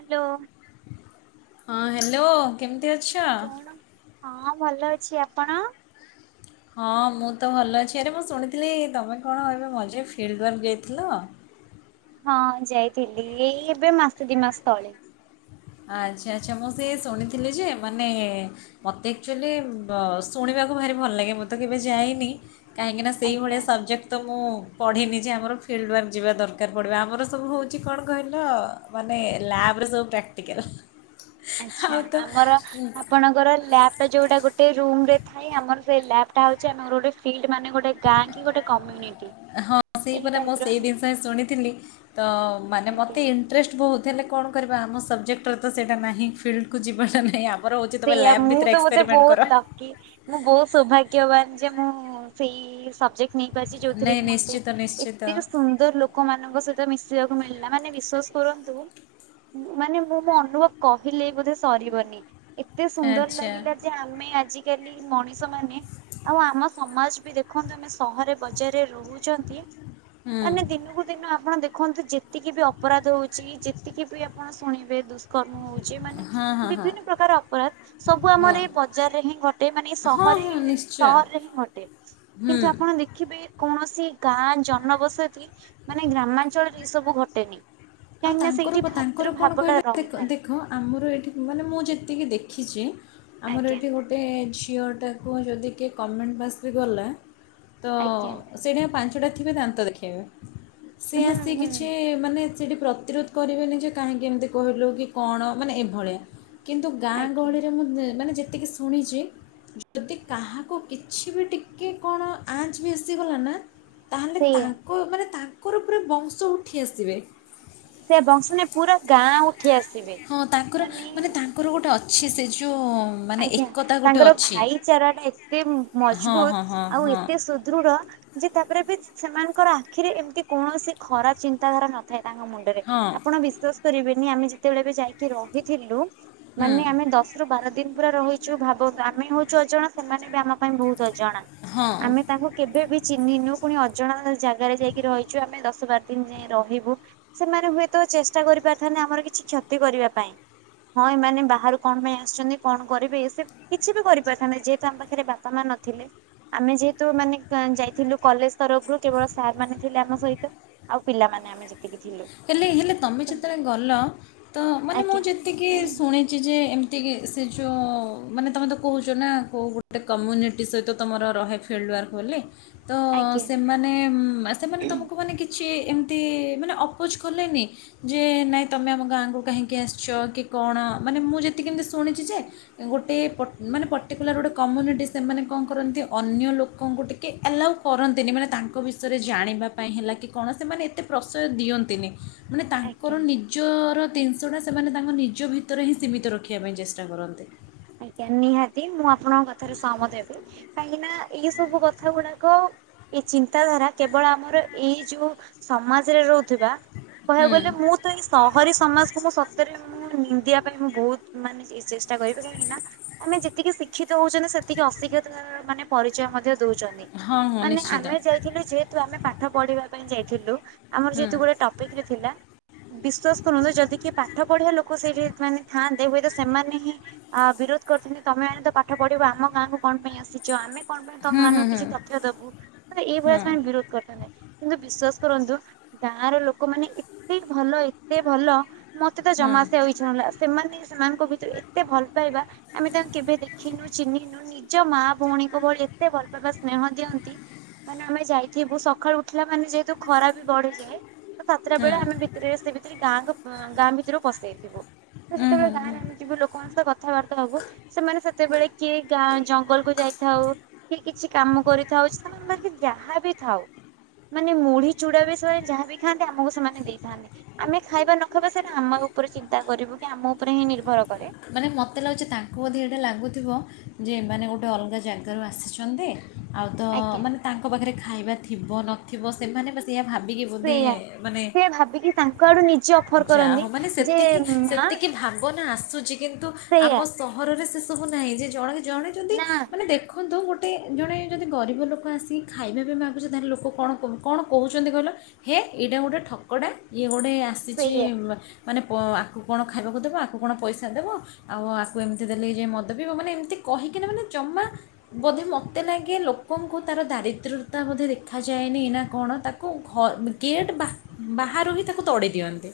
Hello. ହଁ hello. କେମିତି ଅଛ? ହଁ ଭଲ ଅଛି ଆପଣ? ହଁ ମୁଁ ତ ଭଲ ଅଛି ଆରେ ମୁଁ ଶୁଣିଥିଲି ତମେ କଣ ଏବେ ମଝିରେ ଫିଲ୍ଦ ୱାର୍କ ଯାଇଥିଲ? ହଁ ଯାଇଥିଲି ଏଇ ଏବେ ମାସେ ଦି ମାସ ତଳେ। ଆଚ୍ଛା ଆଚ୍ଛା ମୁଁ ସେ ଶୁଣିଥିଲି ଯେ ମାନେ ମତେ ଆକ୍ଚୁଆଲି ଶୁଣିବାକୁ ଭାରି ଭଲ ଲାଗେ ମୁଁ ତ କେବେ ଯାଇନି କାହିଁକି ନା ଆଜ୍ଞା ସେଇଭଳିଆ ସବଜେକ୍ଟ ତ ମୁଁ ପଢ଼ିନି ଯେ ଆମର ଫିଲ୍ଡୱାର୍କ ଯିବା ଦରକାର ପଡ଼ିବ ଆମର ସବୁ ହଉଛି କଣ କହିଲ ମାନେ ଲାବରେ ସବୁ ପ୍ରାକ୍ଟିକାଲ। ଆଉ ଆଛା ତ ଆମର ଆପଣଙ୍କ ର ଲ୍ୟାବ ଟା ଯୋଉଟା ଗୋଟେ ରୁମ ରେ ଥାଏ ଆମର ସେଇ ଲ୍ୟାବ ଟା ହଉଛି ଆମର ଗୋଟେ ଫିଲ୍ଡ ମାନେ ଗୋଟେ ଗାଁ କି ଗୋଟେ କମ୍ୟୁନିଟି। ହଁ ଏଇ ସେହିପରା ମୁଁ ଟାଇପ୍ ର ସେଇ ଜିନିଷ ହିଁ ଶୁଣିଥିଲି ତ ମାନେ ଆଜ୍ଞା ମୋତେ ଇଣ୍ଟରେଷ୍ଟ ବହୁତ ହେଲେ କଣ କରିବା ଆମ ସବଜେକ୍ଟର ତ ସେଇଟା ନାହିଁ ଫିଲ୍ଡକୁ ଯିବାଟା ନାହିଁ ଆ ଆମର ହଉଛି ତମେ ଲ୍ୟାବ ଭିତରେ ଏକ୍ସପେରିମେଣ୍ଟ କର। କି ମୁଁ ବହୁତ ସୌଭାଗ୍ୟବାନ ଯେ ମୁଁ ସେଇ ସବଜେକ୍ଟ ନେଇପାରିଛି ଯୋଉଥିରେ ନାଇଁ କି ମତେ ନିଶ୍ଚିତ ନିଶ୍ଚିତ ଏତେ ସୁନ୍ଦର ଲୋକ ଲୋକମାନଙ୍କ ସହିତ ମିଶିବାକୁ ମିଳିଲା ମାନେ ବିଶ୍ଵାସ କରନ୍ତୁ ମାନେ ମୁଁ ମୋ ଅନୁଭବ କହିଲେ ବୋଧେ ସରିବନି। ଏତେ ସୁନ୍ଦର ଆଚ୍ଛା। ଲାଗିଲା ଯେ ଆମେ ଆଜିକାଲି ମଣିଷ ମାନେ ଆଉ ଆମ ସମାଜ ବି ଦେଖନ୍ତୁ ଆମେ ସହର ବଜାରରେ ରହୁଛନ୍ତି। ମାନେ ଦିନକୁ ହୁଁ। ଦିନ ଆପଣ ଦେଖନ୍ତୁ ଯେତେ ଯେତିକି ବି ଅପରାଧ ହଉଛି ଯେତିକି ବି ଆପଣ ଶୁଣିବେ ଦୁଷ୍କର୍ମ ହଉଛି ମାନେ ହଁ ହଁ ହଁ ବିଭିନ୍ନ ପ୍ରକାର ଅପରାଧ ସବୁ ଆମର ଏ ବଜାରରେ ହିଁ ଘଟେ ମାନେ ହଁ ସହରେ ହଁ ନିଶ୍ଚୟ ସହରରେ ହିଁ ଘଟେ। ହୁଁ। କିନ୍ତୁ ଆପଣ ଦେଖିବେ କୌଣସି ଗାଁ ଜନବସତି ମାନେ ଗ୍ରାମାଞ୍ଚଳରେ ଏଇ ସବୁ ଘଟେନି। ଆଉ କାହିଁକି ନା ସେଇଠି ତାଙ୍କରପା ଭାତୃ ତାଙ୍କର କଣ ଭାବଟା କହିଲେ ରହିଥାଏ। ଦେଖ ଆମର ଏଠି ମାନେ ମୁଁ ଯେତିକି ଦେଖିଛି ଆମର ଆଜ୍ଞା ଏଇଠି ଗୋଟେ ଗୋଟେ ଝିଅଟାକୁ ଯଦି କିଏ କମେଣ୍ଟ ପାସ ବି କଲା ତ ଆଜ୍ଞା ସେଇଟା ପାଞ୍ଚଟା ଥିବେ ଦାନ୍ତ ଦେଖାଇବେ ସେ ହୁଁ ଆସି ହୁଁ କିଛି ମାନେ ସେଇଠି ପ୍ରତିରୋଧ କରିବେନି ଯେ କାହିଁକି ଏମିତି କହିଲୁ କି କଣ ମାନେ ଏଭଳିଆ କିନ୍ତୁ ଗାଁ ଆଜ୍ଞା ଗହଳିରେ ମୁଁ ମାନେ ଯେତିକି ଶୁଣିଛି ଯଦି କାହାକୁ କିଛି ବି ଟିକେ କଣ ଆଞ୍ଚ ବି ଆସିଗଲା ନା ତାହେଲେ ସେଇଆ ତାଙ୍କ ମାନେ ତାଙ୍କର ପୁରା ବଂଶ ଉଠି ଆସିବେ। ସେ ବଂଶ ନାଇଁ ପୁରା ଗାଁ ଉଠି ଆସିବେ। ହଁ ତାଙ୍କର ମାନେ ତାଙ୍କର ଗୋଟେ ଅଛି ସେ ଯେଉ ଉ ଆଜ୍ଞା ତାଙ୍କର ଭାଇଚାରା ଟା ଏତେ ହଁ ମଜବୁତ ହଁ ହଁ ଆଉ ହଁ ଏତେ ସୁଦୃଢ ଯେ ତାପରେ ବି ସେମାନଙ୍କର ଆଖିରେ ଏମିତି କୌଣସି ଖରାପ ଚିନ୍ତାଧାରା ନଥାଏ ତାଙ୍କ ମୁଣ୍ଡ ହଁ ଆପଣ ବିଶ୍ୱାସ କରିବେନି ଆମେ ଯେତେବେଳେ ବି ଯାଇକି ରହିଥିଲୁ ହୁଁ ମାନେ ଆମେ ଦ ସେଥିରୁ ବାର ଦିନ ପୁରା ରହି ଯୋଉ ଭାବନ୍ତୁ ଆମେ ହଉଛୁ ଅଜଣା ସେମାନେ ବି ଆମ ପାଇଁ ବହୁତ ଅଜଣା ହଁ ଆମେ ତାଙ୍କୁ। କେବେ ବି ଚିହ୍ନି ନୁ ପୁଣି ଅଜଣା ଜାଗାରେ ଯାଇକି ରହିଛୁ ଆମେ ଦଶ ବାର ଦିନ ଯାଏଁ ରହିବୁ। ସେମାନେ ହୁଏତ ଚେଷ୍ଟା କରିପାରିଥାନ୍ତେ ଆମର କିଛି କ୍ଷତି କରିବା ପାଇଁ। ହଁ ଏମାନେ ବାହାରୁ କଣ ପାଇଁ ଆସିଛନ୍ତି କଣ କରିବେ ଏ ସେ କିଛି ବି କରିପାରିଥାନ୍ତେ ଯେହେତୁ ଆମ ପାଖରେ ବା ପା ମା ନଥିଲେ। ଆମେ ଯେହେତୁ ମାନେ ଯାଇଥିଲୁ କଲେଜ ତରଫରୁ କେବଳ ସାର୍ ମାନେ ଥିଲେ ଆମ ସହିତ। ଆଉ ପିଲାମାନେ ଆମେ ଯେ ହେଲେ ହେଲେ ତମେ ଯେତେବେଳେ ଗଲ ତ ମାନେ ମୁଁ ଆଜ୍ଞା ଯେତିକି ଶୁଣି। ହେଇଛି ଯେ ଏମିତିକ ସେ ଯୋଉ ମାନେ ତମେ ତ କହୁଛ ନା କୋଉ ଗୋଟେ କମ୍ୟୁନିଟି ସହିତ ତୁମର ରହେ। ଫିଲ୍ଡୱାର୍କ ବୋଲି। ତ ଆଜ୍ଞା ସେମାନେ ସେମାନେ ତୁମକୁ ମାନେ କିଛି ଏମିତି ମାନେ ଅ ଅପୋଜ କଲେନି। ଯେ ନାଇଁ ତମେ ଆମ ଗାଁକୁ କାହିଁକି ଆସିଛ କି କଣ ମାନେ ମୁଁ ଯେତିକ କେମିତି ଶୁଣିଛି ଯେ। ଗୋଟେ ପଟ୍ ମାନେ ପର୍ଟିକୁଲାର ଗୋଟେ କମ୍ୟୁନିଟି ସେମାନେ କଣ କରନ୍ତି ଅନ୍ୟ ଲୋକଙ୍କୁ ଟିକେ। ଆଲାଉ କରନ୍ତିନି ମାନେ ତାଙ୍କ ବିଷୟରେ ଜାଣିବା ପାଇଁ ହେଲା କି କଣ ସେମାନେ ଏତେ ପ୍ରଶୟ ଦିଅ ନ୍ତିନି ମାନେ ଆଜ୍ଞା। ତାଙ୍କର ନି ନିଜର ଜିନିଷଟା ସେମାନେ ତାଙ୍କ ନିଜ ଭିତରେ ହିଁ ସୀମିତ ରଖିବା ପାଇଁ ଚେଷ୍ଟା କରନ୍ତି। ଆଜ୍ଞା ନିହାତି ମୁଁ ଆପଣଙ୍କ କଥାରେ ସହ ମତ ହେବା କାହିଁକି ନା। ଏଇ ସବୁ କଥା ଗୁଡାକ ଏ ଚିନ୍ତାଧାରା କେବଳ ଆମର ଏଇ ଯୋଉ। ସମାଜରେ ରହୁଥିବା କହିବାକୁ ହୁଁ ଗଲେ ମୁଁ ତ ଏଇ ସହରୀ ସମାଜକୁ ମୁଁ ସତରେ। ମୁଁ ନିନ୍ଦିବା ପାଇଁ ମୁଁ ବହୁତ ମାନେ ଏ ଚେଷ୍ଟା କରିବି। କାହିଁକି ନା ଆମେ ଯେତିକି ଶିକ୍ଷିତ ହଉଛନ୍ତି ସେତିକି ଅଶିକ୍ଷିତ ତାର ମାନେ ପରିଚୟ ମଧ୍ୟ ଦଉଛନ୍ତି। ହଁ ହଁ ନିଶ୍ଚିତ। ଯାଇଥିଲ ଯେହେତୁ ଆମେ ପାଠ ପଢିବା ପାଇଁ ଯାଇଥିଲୁ ଆମର ହୁଁ ଯେହେତୁ ଗୋଟେ ଟପିକ ରେ ଥିଲା। ବିଶ୍ଵାସ କରନ୍ତୁ ଯଦି କି ପାଠ ପଢିବା ଲୋକ ସେଇଠି ମାନେ ଥାଆନ୍ତେ ହୁଏତ ସେମାନେ ହିଁ। ଆ ବିରୋଧ କରୁଥାନ୍ତେ ତମେ ମାନେ ତ ପାଠ ପଢିବ ଆମ ଗାଁ କୁ କଣ ପାଇଁ ଆସିଛ ଆମେ। କଣ ପାଇଁ ହୁଁ ତମ ହୁଁ ମାନଙ୍କୁ ହୁଁ କିଛି ତଥ୍ୟ ଦବୁ ତ ହୁଁ ଏଇଭଳିଆ ସେମାନେ ବିରୋଧ। କରିଥାନ୍ତେ କିନ୍ତୁ ବିଶ୍ଵାସ କରନ୍ତୁ ଗାଁର ଲୋକ୍ ଲୋକ ମାନେ ଏତେ ଭଲ ଏତେ ଭଲ ମତେ ତ ହୁଁ ଜମା ଆସି ବାକୁ ଇଛା ସେମାନେ ସେମାନଙ୍କ ଭିତରେ ଏତେ ଭଲ ପାଇବା ଆମେ ତାଙ୍କୁ କେବେ ଦେଖିନୁ ଚିହ୍ନନୁ। ନିଜ ମା ଭଉଣୀକୁ ଭଳି ଏତେ ଭଲ ପାଇବା ସ୍ନେହ ଦିଅନ୍ତି ମାନେ ଆମେ ଯାଇଥିବୁ ସ ସଖାଳୁ ଉଠିଲା ମାନେ ଯେହେତୁ ଖରା ବି ବଢ଼ିଯାଏ। ତ ସାତଟା ହୁଁ ହୁଁ ବେଳେ ଆମେ ଭିତରେ ସେ ଭିତରେ ଗାଁ କୁ ଗାଁ ଭିତରୁ ପସିଯାଇଥିବୁ। ତ ହୁଁ ହୁଁ ସେତେବେଳେ ହୁଁ ଗାଁରେ ଆମେ ଯିବୁ ଲୋକ ମାନଙ୍କ ସହ କଥାବାର୍ତ୍ତା ହବୁ। ସେମାନେ ସେତେବେଳେ କିଏ ଗାଁ ଜଙ୍ଗଲ କୁ ଯାଇଥାଉ। କି କିଛି କାମ କରିଥାଉ କି ସେମାନେ ଯାହା ବିି ଥାଉ। ମାନେ ମୁଢି ଚୁଡା ବି ସେମାନେ ଯାହାବି ଖାଆନ୍ତି ଆମକୁ ସେମାନେ ଦେଇଥାନ୍ତି। ଆମେ ଖାଇବା ନ ଖାଇବା ସେଟା ଆମ ଉପରେ ଚିନ୍ତା କରିବୁ କି ଆମ ଉପରେ ହିଁ ନିର୍ଭର କରେ। ମାନେ ମତେ ଲାଗୁଛି ତାଙ୍କୁ ବୋଧେ ଏଇଟା ଲାଗୁଥିବ ଯେ ଏମାନେ ଗୋଟେ ଅଲଗା ଜାଗାରୁ ଆସିଛନ୍ତି। ଆଉ ତ ଆଜ୍ଞା। ମାନେ ତାଙ୍କ ପାଖରେ ଖାଇବା ଥିବ ନଥିବ ସେମାନେ ବି ସେଇଆ ଭାବିକି। ବୋଧେ ସେଇଆ ମାନେ ସେ ଭାବିକି ତାଙ୍କ ଆଡୁ ନିଜେ ଅଫର ଯା ହ କରନ୍ତି। ଉ ମାନେ ଯେ ସେତିକି ମା ସେତିକି। କି ଭାବନା ଆସୁଛି। କିନ୍ତୁ ଆମ ସେଇଆ ସହରରେ ସେ ସବୁ ନାହିଁ ଯେ ଜଣେ ଜଣେ ଯଦି ନା ମାନେ ଦେ ଦେଖନ୍ତୁ ଗୋଟେ ଜଣେ ଯଦି ଗରିବ ଲୋକ ଆସିକି ଖାଇବା ବି ମାଗୁଛି ତାହେଲେ ଲୋକେ କଣ କହୁଛନ୍ତି କହିଲ। ହେ ଏଇଟା ଗୋଟେ ଠକଡା ଇଏ ଗୋଟେ ସେଇଆ। ଆକୁ କଣ ଖଇବାକୁ କଣ ପ ଇଶା ଦେବ ଆଉ ଆକୁ ଏମିତି ଦେଲେ ମଦ ପିଇବ ମାନେ ଏମତି କହିକିନା ମାନେ ଜମା ବୋଧେ ମତେ ଲାଗେ ଲୋକଙ୍କୁ ତାର ଦାରିଦ୍ର୍ୟତା ବୋଧେ ଦେଖାଯାଏନି ନା କଣ ତାକୁ ତା ଘର ଗେଟ୍ ବାହାରୁ ହିଁ ତାକୁ ତଡି ଦିଅନ୍ତି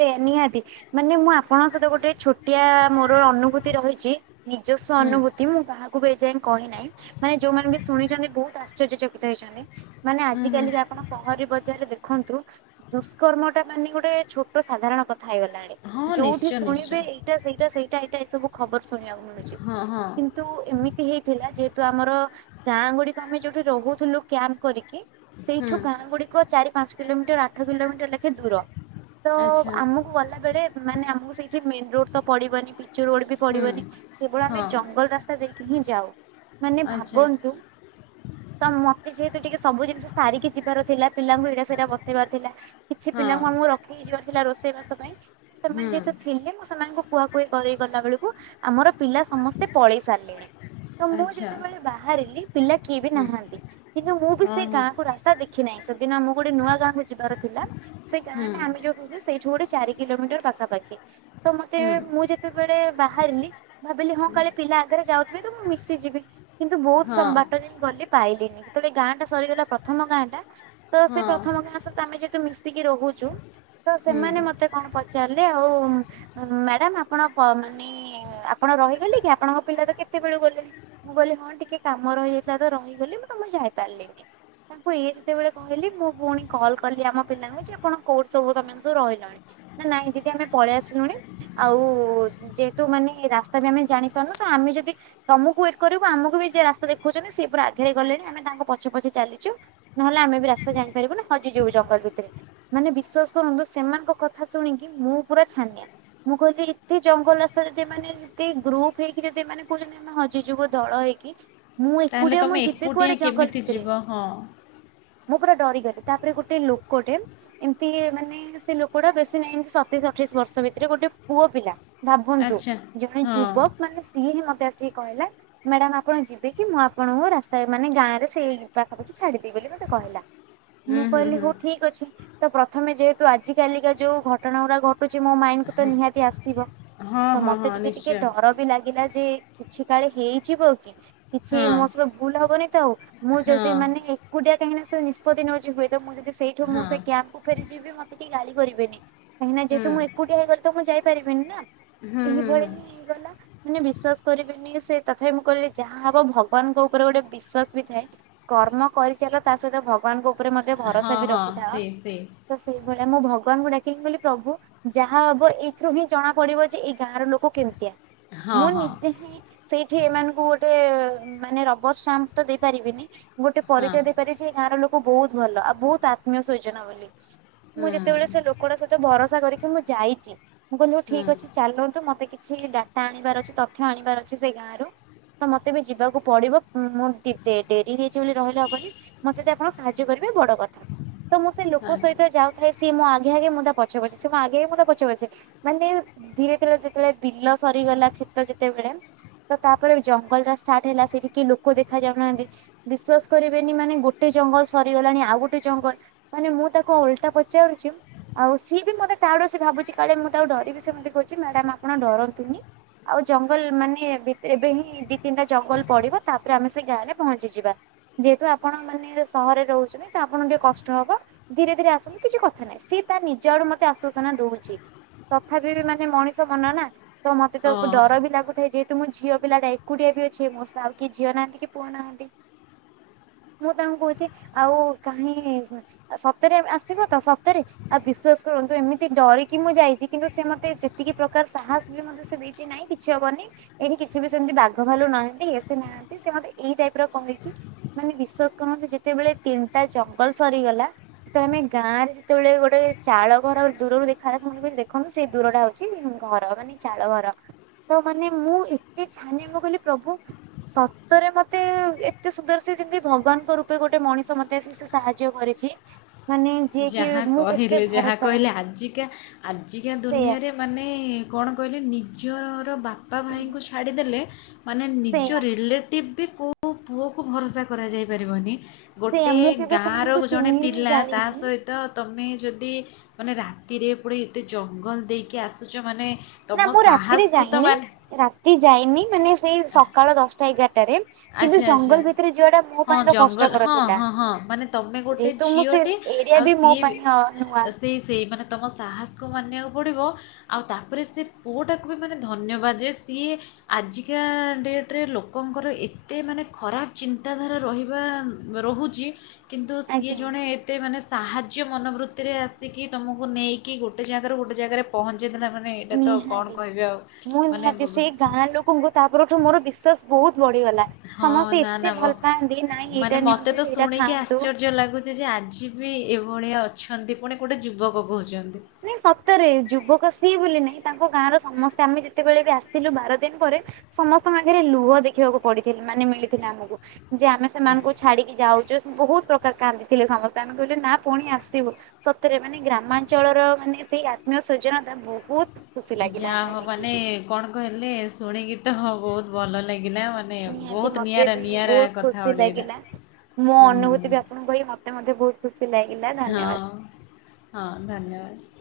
ସେ ନିହାତି ମାନେ ମୁଁ ଆପଣଙ୍କ ସହିତ ଗୋଟେ ଛୋଟିଆ ମୋର ଅନୁଭୂତି ରହିଛି ନିଜସ୍ୱ ହୁଁ ଅନୁଭୂତି ମୁଁ କାହାକୁ ଏଯାଏ କହି ନାହିଁ ମାନେ ଯୋଉମାନେ ବି ଶୁଣିଛନ୍ତି ବହୁତ ଆଶ୍ଚର୍ଯ୍ୟଚକିତ ହେଇଛନ୍ତି ମାନେ ହୁଁ ଆଜି ହୁଁ କାଲି ଆପଣ ସହରୀ ବଜାରରେ ଦେଖନ୍ତୁ ଦୁଷ୍କର୍ମ ଟା ମାନେ ଗୋଟେ ଛୋଟ ସାଧାରଣ କଥା ହେଇଗଲାଣି ହଁ ଯୋଉଠି ନିଶ୍ଚୟ ଶୁଣିବେ ନିଶ୍ଚୟ ଏଇଟା ସେଇଟା ସେଇଟା ଏଇଟା ଏଇ ସବୁ ଖବର ଶୁଣିବାକୁ ମିଳୁଛି ହଁ ହଁ କିନ୍ତ ଏମିତି ହେଇଥିଲା ଯେହେତୁ ଆମର ଗାଁ ଗୁଡିକ ଆମେ ଯୋଉଠି ରହୁଥିଲୁ କ୍ୟାମ୍ପ କରିକି ହୁଁ ସେଇଠୁ ଗାଁ ଗୁଡିକ ଚାରି ପାଞ୍ଚ କିଲୋମିଟର ଆଠ କିଲୋମିଟର ଲେଖା ଦୂର ତ ଆଚ୍ଛା ଆମକୁ ଗଲା ବେଳେ ମାନେ ଆମକୁ ସେଇଠି ମେନ ରୋଡ ତ ପଡିବନି ପିଚୁ ରୋଡ ବି ହୁଁ ପଡିବନି କେବଳ ଆମେ ହଁ ଜଙ୍ଗଲ ରାସ୍ତା ଦେଖିକି ହିଁ ଯାଉ ମାନେ ଆଚ୍ଛା ଭାବନ୍ତୁ ତ ମତେ ସେହେତୁ ଟିକେ ସବୁ ଜିନିଷ ସାରିକି ଯିବାର ଥିଲା ପିଲାଙ୍କୁ ଏଇଟା ସେଇଟା ବତେଇବାର ଥିଲା। କିଛି ହଁ ପିଲାଙ୍କୁ ଆମକୁ ରଖି ଯିବାର ଥିଲା ରୋଷେଇବାସ ପାଇଁ ତ ସେମାନେ ହୁଁ ଯେହେତୁ ଥିଲେ ମୁଁ ସେମାନଙ୍କୁ କୁହାକୁହି କରେଇ ଗଲା ବେଳକୁ ଆମର ପିଲା ସମସ୍ତେ ପଳେଇ ସାରିଲେଣି। ତ ମୁଁ ଆଚ୍ଛା ଯେତେବେଳେ ବାହାରିଲି ପିଲା କିଏ ବି ହୁଁ ନାହାନ୍ତି କିନ୍ତୁ ମୁଁ ବି ହଁ ସେ ହଁ ଗାଁକୁ ରାସ୍ତା ଦେ ଦେଖି ନାହିଁ ସେଦିନ ଆମକୁ ଗୋଟେ ନୂଆ ଗାଁକୁ ଯିବାର ଥିଲା ସେ ଗାଁ ହୁଁ ଟା ଆମେ ସେଇଠୁ ଗୋଟେ ଚାରି କିଲମିଟର ପାଖାପାଖି ତ ମତେ ହୁଁ ମୁଁ ଯେ ଯେତେବେଳେ ବାହାରିଲି ଭାବିଲି ହଁ କାଳେ ପିଲା ଆଗରେ ଯାଉଥିବେ ତ ମୁଁ ମିଶିଯିବି। କିନ୍ତୁ ବହୁତ ହଁ ବାଟ ଯେ ଗଲି ପାଇଲିନି। ଯେତେବେଳେ ଗାଁଟା ସରିଗଲା ପ୍ରଥମ ଗାଁଟା ତ ସେଇ ହଁ ପ୍ରଥମ ଗାଁ ସହିତ ଆମେ ଯେହେତୁ ମିଶିକି ରହୁଚୁ ତ ହୁଁ ସେମାନେ ମତେ କଣ ପଚାରିଲେ ଆଉ ମ୍ୟାଡାମ୍ ଆପଣ ପ ମାନେ ଆପଣ ରହିଗଲେ କି ଆପଣଙ୍କ ପିଲା ତ କେତେବେଳୁ ଗଲେଣି। ମୁଁ କହିଲି ହଁ ଟିକେ କାମ ରହିଯାଇଥିଲା ତ ରହିଗଲି ମୁଁ ତ ଯାଇପାରିଲିନି। ତାଙ୍କୁ ଏୟା ଯେତେବେଳେ କହିଲେ ମୁଁ ପୁଣି କଲ୍ କଲି ଆମ ପିଲାଙ୍କୁ ଜେ ଆପଣ କୋଉଠ ସବୁ ତମେମାନେ ସବୁ ରହିଲଣି? ନା ନାଇଁ ଦିଦି ଆମେ ପଳେଇ ଆସିଲୁଣି ଆଉ ଯେହେତୁ ମାନେ ଏ ରାସ୍ତା ବି ଆମେ ଜାଣିପାରୁନୁ ତ ଆମେ ଯଦି ତମକୁ ୱେଟ୍ କରିବୁ ଆମକୁ ବି ଯିଏ ରାସ୍ତା ଦେଖଉଛନ୍ତି ସେ ପୁରା ଆଗେରେ ଗଲେଣି ଆମେ ତାଙ୍କ ପଛେ ପଛେ ଚାଲିଚୁ। ନହେଲେ ଆମେ ବି ରାସ୍ତା ଜାଣିପାରିବୁନି ହଜିଯିବୁ ଜଙ୍ଗଲ ଭିତରେ। ମାନେ ବିଶ୍ଵାସ କରନ୍ତୁ ସେମାନଙ୍କ କଥା ଶୁଣିକି ମୁଁ ପୁରା ଛାନିଆ। ମୁଁ କହିଲି ଏତେ ଜଙ୍ଗଲ ରାସ୍ତାରେ ଯଦି ଏମାନେ ଯେତେ ଗ୍ରୁପ ହେଇକି ଯଦି ଏମାନେ କହୁଚନ୍ତି ହଜିଯିବୁ ଦଳ ହେଇକି ମୁଁ ତାହେଲେ ଏକୁଟିଆ ମୁଁ ତୁମେ ଯିବି ଏକୁଟିଆ କୁଆଡେ ଜଙ୍ଗଲ କେମିତି ଭିତରେ। ଯିବ ହଁ ମୁଁ ପୁରା ଡରିଗଲି ତାପରେ ଗୋଟେ ଲୋକଟେ ଏମିତି ମାନେ ସେ ଲୋକଟା ବେଶୀ ନାଇ ସତେଇଶି ଅଠେଇଶି ବର୍ଷ ଭିତରେ ଗୋଟେ ପୁଅ ପିଲା। ଭାବନ୍ତୁ ଆଚ୍ଛା ଜଣେ ହଁ ଯୁବକ ମାନେ ସିଏ ହିଁ ମତେ ଆସିକି କହିଲା ମ୍ୟାଡାମ୍ ଆପଣ ଯିବେ କିି ମୁଁ ଆପଣଙ୍କ ରାସ୍ତା ମାନେ ଗାଁରେ ସେଇ ପାଖାପାଖି ଛାଡିଦେବି ବୋଲି ମୋତେ କହିଲା। ଉଁ ମୁଁ ହୁଁ କହିଲି ହୁଁ ହଉ ଠିକ୍ ଅଛି। ତ ପ୍ରଥମେ ଯେହେତୁ ଆଜିକାଲିକା ଯୋଉ ଘଟଣା ଗୁଡା ଘଟୁଚି ମୋ ମାଇଣ୍ଡିକୁୁ ତ ନିହାତି ଆସିବ। ହଁ ତ ହଁ ମତେ ହଁ ଟିକେ ଟିକେ ନିଶ୍ଚୟ ଡର ବି ଲା ଗିଲା ଯେ କିଛି କାଳେ ହେଇଯିବ କି କିଛି ହଁ ମୋ ସହିତ ଭୁଲ ହବନି ତ ଆଉ। ମୁଁ ହଁ ଯଦି ମାନେ ଏକୁଟିଆ କାହିଁକି ନା ସେ ନିଷ୍ପତି ନଉଛି ହୁଏ ତ ମୁଁ ଯଦି ସେଇଠୁ ମୁଁ ହଁ ସେ କ୍ୟାମ୍ପକୁ ଫେରିଯିବି ମତେ କିଏ ଗାଳି କରିବେନି କାହିଁକି ନା ହୁଁ ଯେହେତୁ ମୁଁ ଏକୁଟିଆ ହେଇଗଲି ତ ମୁଁ ଯାଇପାରିବିନି ନା। ଏହିଭଳି ହିଁ ହେଇଗଲା। ମାନେ ବିଶ୍ଵାସ କରିବେନି ସେ ତଥାପି ମୁଁ କହିଲି ଯାହା ହବ ଭଗବାନଙ୍କ ଉପରେ ଗୋଟେ ବିଶ୍ଵାସ ବି ଥାଏ। କର୍ମ କରିଚାଲ ତା ସହିତ ଭଗବାନଙ୍କ ଉପରେ ମଧ୍ୟ ହଁ ଭରସା ବି ହଁ ରଖିଥାଅ। ସେଇ ସେଇ ତ ସେଇଭଳିଆ ମୁଁ ଭଗବାନଙ୍କୁ ଡାକି କହିଲି ପ୍ରଭୁ ଯାହା ହବ ଏଇଥିରୁ ହିଁ ଜଣା ପଡିବ ଯେ ଏ ଗାଁର ଲୋକ କେମିତିଆ। ହଁ ମୁଁ ହଁ ନିଜେ ହିଁ ସେଇଠି ଏମାନଙ୍କୁ ଗୋଟେ ମାନେ ରବର ଷ୍ଟାମ୍ପ ତ ଦେଇପାରିବିନି ଗୋଟେ ପରିଚୟ ହଁ ଦେଇପାରିବି ଯେ ଏ ଗାଁର ଲୋକ ବହୁତ ଭଲ ଆଉ ବହୁତ ଆତ୍ମୀୟ ସୋଜନ ବୋଲି। ମୁଁ ହୁଁ ଯେତେବେଳେ ସେ ଲୋକଟା ସହିତ ଭରସା କରିକି ମୁଁ ଯାଇଚି। ମୁଁ କହିଲି ହଉ ଠିକ୍ ଅଛି ହୁଁ ଚାଲନ୍ତୁ ମୋତେ କିଛି ଡାଟା ଆଣିବାର ଅଛି ତଥ୍ୟ ଆଣିବାର ଅଛି ସେ ଗାଁର। ତ ମତେ ବି ଯିବାକୁ ପଡିବ ମୁଁ ଟି ଡେ ଡେରି ହେଇଚି ବୋଲି ରହିଲେ ହବନି। ମତେ ଯଦି ଆପଣ ସାହାଯ୍ୟ କରିବେ ବଡ କଥା। ତ ମୁଁ ସେ ଲୋକ ସହିତ ଯାଉଥାଏ ସେ ମୋ ଆଘେ ଆଘେ ମୁଁ ତା ପଛେ ପଛେ ସେ ମୋ ଆଗେ ଆଗେ ମୁଁ ତା ପଛେ ପଛେ। ମାନେ ଧୀରେ ଧୀରେ ଯେତେବେଳେ ବିଲ ସରିଗଲା କ୍ଷେତ ଯେତେବେଳେ ତ ତାପରେ ଜଙ୍ଗଲଟା ଷ୍ଟାର୍ଟ ହେଲା ସେଇଠି କିଏ ଲୋକ ଦେଖା ଯାଉନାହାନ୍ତି। ବିଶ୍ଵାସ କରିବେନି ମାନେ ଗୋଟେ ଜଙ୍ଗଲ ସରିଗଲାଣି ଆଉ ଗୋଟେ ଜଙ୍ଗଲ ମାନେ ମୁଁ ତାକୁ ଓଲଟା ପଚାରୁଚି। ଆଉ ସିଏ ବି ମୋତେ ତାଆଡୁ ସେ ଭାବୁଚି କାଳେ ମୁଁ ତାକୁ ଡରିକି ସେମିତି କହୁଚି ମ୍ୟାଡାମ୍ ଆପଣ ଡରନ୍ତୁନି। ଆଉ ଜଙ୍ଗଲ ମାନେ ଭିତରେ ଏବେ ହିଁ ଦି ତିନିଟା ଜଙ୍ଗଲ ପଡିବ ତାପରେ ଆମେ ସେ ଗାଁରେ ପହଞ୍ଚିଯିବା। ଯେହେତୁ ଆପଣ ମାନେ ସହରରେ ରହୁଚନ୍ତି ତ ଆପଣକୁ ଟିକେ କଷ୍ ହବ ଧୀରେ ଧୀରେ ଆସନ୍ତୁ କିଛି କଥା ନାହିଁ ସିଏ ତା ନିଜ ଆଡୁ ମତେ ଆଶ୍ୱାସନା ଦଉଛି। ତଥାପି ବି ମାନେ ମଣିଷ ମନ ନା ତ ମତେ ତ ହଁ ଡର ବି ଲାଗୁଥାଏ ଯେ ତ ମୁଁ ଝିଅ ପିଲାଟା ଏକୁଟିଆ ବି ଅଛି। ମୋ ସଙ୍ଗେ ଆଉ କି ଝିଅ ନାହାନ୍ତି କି ପୁଅ ନାହାନ୍ତି। ମୁଁ ତାଙ୍କୁ କହୁଛି ଆଉ କାହିଁ ସତରେ ଆସିବ ତ ସତରେ। ଆଉ ବିଶ୍ଵାସ କରନ୍ତୁ ଏମିତି ଡରିକି ମୁଁ ଯାଇଛି କିନ୍ତୁ ସେ ମତେ ଯେତିକି ପ୍ରକାର ସାହସ ବି ମୋତେ ସେ ଦେଇ କିଛି ନାଇଁ କିଛି ହବନି। ଏଇଠି କିଛି ବି ସେମିତି ବାଘ ଭାଲୁ ନାହାନ୍ତି ଇଏ ସେ ନାହାନ୍ତି ସେ ମତେ ଏଇ ଟାଇପର କହିକି ମାନେ ବିଶ୍ଵାସ କରନ୍ତୁ ଯେତେବେଳେ ତିନିଟା ଜଙ୍ଗଲ ସରିଗଲା ତ ଆମେ ଗାଁରେ ଯେତେବେଳେ ଗୋଟେ ଚାଳ ଘର ଦୂରରୁ ଦେଖାଗଲା ସେ ମୋତେ କହୁଛି ଦେଖନ୍ତୁ ସେଇ ଦୂରଟା ଅଛି। ଘର ମାନେ ଚାଳ ଘର ତ ମାନେ ମୁଁ ଏତେ ଛାନିଆ ମୁଁ ମାନେ କହିଲି ହେ ପ୍ରଭୁ ସତରେ ମତେ ଏତେ ସୁନ୍ଦର ସେ ଯେମିତି ଭଗବାନଙ୍କ ରୂପେ ଗୋଟେ ମଣିଷ ମତେ ଆସିିକ ସେ ସାହାଯ୍ୟ ଯୋଉ କରିଛି। ମାନେ ଯିଏ କି ଯାହା ମୁଁ ଏତେ କହିଲେ ଯାହା ଭରସା କହିଲେ ଆଜିକା ଆଜିକା ସେଇଆ ଦୁନିଆରେ ମାନେ କଣ କହିଲେ ନିଜର ବାପା ଭାଇଙ୍କୁ ଛାଡ଼ିଦେଲେ ମାନେ ନିଜ ସେଇଆ ରିଲେଟିଭ ବି କେଉଁ ପୁଅକୁ ଭରସା କରାଯାଇ ପାରିବନି। ସେଇଆ ଗୋଟେ ମୁଁ କେବେ ଗାଁର ସେମାନଙ୍କୁ ଜଣେ ଚିହ୍ନିନି ପିଲା ଜାଣିନି ତ ତମେ ଯଦି ମାନେ ରାତିରେ ପୁଣି ଏତେ ଜଙ୍ଗଲ ଦେଇକି ଆସିଛ ମାନେ ତମ ନା ମୁଁ ରାତିରେ ସାହସକୁ ତ ଯାଇନି ମାନେ ରାତି ଯାଇନି ମାନେ ସେଇ ସକାଳ ଦଶଟା ଏଗାରଟାରେ କିନ୍ତୁ ଆଚ୍ଛା ଆଚ୍ଛା ଜଙ୍ଗଲ ଭିତରେ ଯିବାଟା ମୋ ହଁ ପାଇଁ ତ ଜଙ୍ଗଲ କଷ୍ଟକର ହଁ ଥିଲା। ହଁ ହଁ ମାନେ ତମେ ଗୋଟେ ଯେହେତୁ ମୁଁ ସେ ଝିଅଟେ ଇଏ ଆଉ ବି ମୋ ସିଏ ପାଇଁ ହଁ ନୂଆ। ସେଇ ସେଇ ମାନେ ତୁମ ସାହସକୁ ମାନିବାକୁ ପଡ଼ିବ। ଆଉ ତାପରେ ସେ ପୁଅଟାକୁ ବି ମାନେ ଧନ୍ୟବାଦ ଯେ ସିଏ ଆଜିକା ଡେଟରେ ଲୋକଙ୍କର ଏତେ ଏତେ ମାନେ ଖରାପ ଚିନ୍ତାଧାରା ରହିବା ରହୁଛି କିନ୍ତୁ ସିଏ ଆଜ୍ଞା ଜଣେ ଏତେ ମାନେ ସାହାଯ୍ୟ ମନୋବୃତ୍ତିରେ ଆସିକି ତମକୁ ନେଇକି ଗୋଟେ ଜାଗାରୁ ଗୋଟେ ଜାଗାରେ ପହଞ୍ଚାଇଥିଲା ମାନେ ମାନେ ଏଇଟା ତ ନିହାତି। କଣ କହିବେ ଆଉ ମାନେ ଖନ୍ତୁ ତା ପରଠୁ ମୋର ବିଶ୍ୱାସ ବହୁତ ବଢିଗଲା ହଁ ସମସ୍ତେ ନା ଏତେ ନା ନବ ଭଲ ପାଆନ୍ତି ନାଇଁ ଏଇଟା ମାନେ ମତେ ନିଅନ୍ତୁ ତ ସେଇଟା ଶୁଣିକି ଖାଆନ୍ତୁ। ଆଶ୍ଚର୍ଯ୍ୟ ଲାଗୁଛି ଯେ ଆଜି ବି ଏଭଳିଆ ଅଛନ୍ତି ପୁଣି ଗୋଟେ ଯୁବକ କହୁଛନ୍ତି। ନାଇଁ ସତରେ ଯୁବକ ସିଏ ବୋଲି ନାଇଁ ତାଙ୍କ ଗାଁର ସମସ୍ତେ ଆମେ ଯେତେବେଳେ ବି ଆସିଥିଲୁ ବାର ଦିନ ପରେ ସମସ୍ତଙ୍କ ଆଖିରେ ଲୁହ ଦେଖିବାକୁ ପଡିଥିଲେ ମାନେ ମିଳିଥିଲା ଆମକୁ ଯେ ଆମେ ସେମାନଙ୍କୁ ଛାଡିକି ଯାଉଛୁ ବହୁତ ପ୍ରକାର କାନ୍ଦିଥିଲେ ସମସ୍ତେ ଆମେ କହିଲୁ ନା ପୁଣି ଆସିବ ସତରେ ମାନେ ଗ୍ରାମାଞ୍ଚଳର ର ମାନେ ସେଇ ଆତ୍ମୀୟ ସଜନତା ବହୁତ ଖୁସି ଲାଗିଲା ଯାହା ଆମକୁ ହଉ ମାନେ ଦେଖିକି। କଣ କହିଲେ ଶୁଣିକି ତ ବହୁତ ଭଲ ଲାଗିଲା ମତେ ନିହାତି ମତେ ବି ବହୁତ ଖୁସି ଗୋଟେ ଏଇଟା। ଲାଗିଲା ମୋ ହୁଁ ଅନୁଭୂତି ବି ଆପଣଙ୍କୁ କହି ମତେ ସେ ମଧ୍ୟ ବହୁତ ଖୁସି ଲାଗିଲା ହଁ ଧନ୍ୟବାଦ। ହଁ ଧନ୍ୟବାଦ